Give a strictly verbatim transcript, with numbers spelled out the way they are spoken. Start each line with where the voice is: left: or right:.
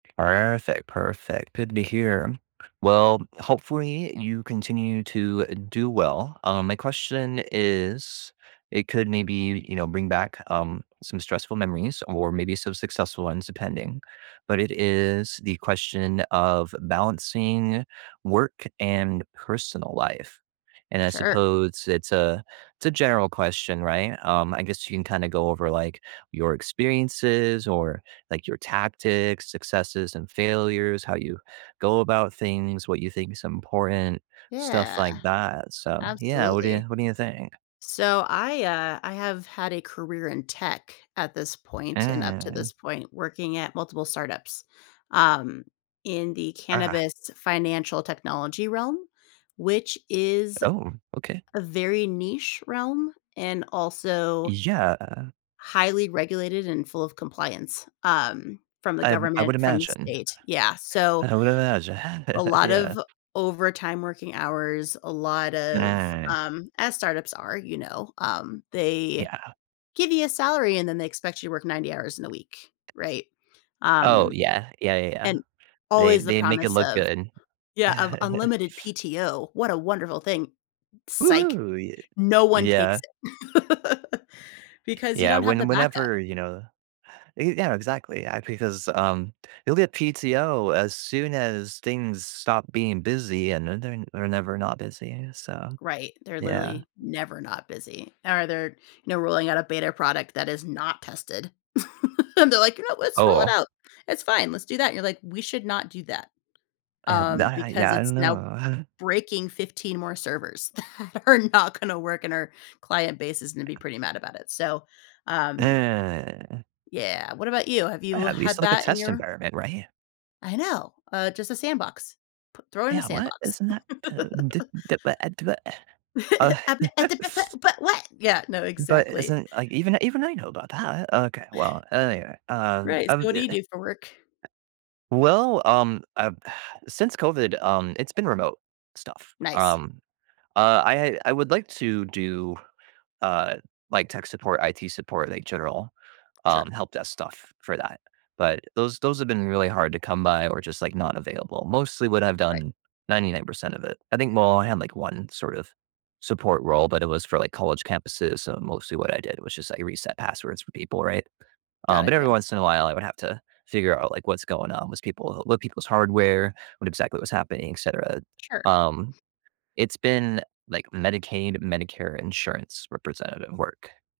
right: Perfect, perfect, good to hear. Well, hopefully, you continue to do well, um, my question is it could maybe, you know, bring back, um, some stressful memories or maybe some successful ones depending, but it is the question of balancing work and personal life. And, I
left: Sure.
right: suppose it's a it's a general question, right, um I guess you can kinda go over, like, your experiences or, like, your tactics, successes, and failures, how you go about things, what you think’s important, stuff
left: Yeah.
right: like that, so Yeah, what do you
left: Absolutely.
right: what do you think?
left: So I, uh, I have had a career in tech at this point and up to this
right: Mm.
left: point working at multiple startups, um, in the
right: Ah.
left: cannabis financial technology realm, which is
right: Oh, okay.
left: a very niche realm and also
right: Yeah.
left: highly regulated and full of compliance, um, from the
right: I I would
left: government, from the
right: imagine.
left: state. Yeah, so
right: I would imagine,
left: a lot
right: yeah.
left: of overtime working hours, a lot of,
right: Mm.
left: um as startups are, you know, um, they
right: Yeah.
left: give you a salary and then they expect you to work ninety hours in a week, right?
right: Oh,
left: Um
right: yeah, yeah, yeah, yeah.
left: and
right: They
left: always the
right: they make it
left: promise
right: look
left: of
right: good.
left: Yeah, of unlimited PTO, what a wonderful thing psych,
right: Woo-hoo! Y
left: no one takes
right: Yeah.
left: it because you
right: Yeah,
left: don't have the
right: when
left: backup.
right: whenever, you know Ye yeah, exactly, a because, um, you'll get PTO as soon as things stop being busy, and I know they're not they're never not busy, so
left: Right, they're
right: Yeah.
left: literally never not busy, or they're, you know, rolling out a beta product that is not tested. And they're like, "Yeah, let's roll it
right: Oh.
left: out. It's fine, let's do that," and you're like, "We should not do that,
right: I have
left: um,
right: that I
left: because
right: yeah, I
left: it's
right: don't
left: now
right: know.
left: breaking fifteen more servers that are not gonna work, and our client base is gonna be pretty mad about it," so, um
right: Eh.
left: Yeah, what about you? Have you
right: At
left: had
right: least, like, a
left: that in
right: test
left: your
right: environment, right?
left: I know, uh, just a sandbox. Pu throw it in a
right: Yeah what,
left: sandbox.
right: isn't that
left: But what, yeah, no,
right: But
left: exactly.
right: isn't like even even I know about that okay, well, anyway, um
left: Right,
right: um
left: so what
right: i
left: do you
right: eh
left: do for work?
right: Well, um, I since COVID, um, it's been remote stuff,
left: Nice.
right: um, uh, I I would like to do, uh, like, tech support, IT support, like, general, um,
left: Sure.
right: help-desk stuff for that. But those those have been really hard to come by or just, like, not available mostly what I've
left: Right.
right: done, ninety-nine percent of it I think, well, I had, like, one sort of support role, but it was for, like, college campuses, so mostly what I did was just, like, reset passwords for people, right? Um,
left: Got it,
right: but every
left: yeah.
right: once in a while, I would have to figure out, like, what's going on was people load people's hardware, what exactly was happening, etcetera,
left: Sure.
right: um, it's been, like, Medicaid, Medicare insurance representative work.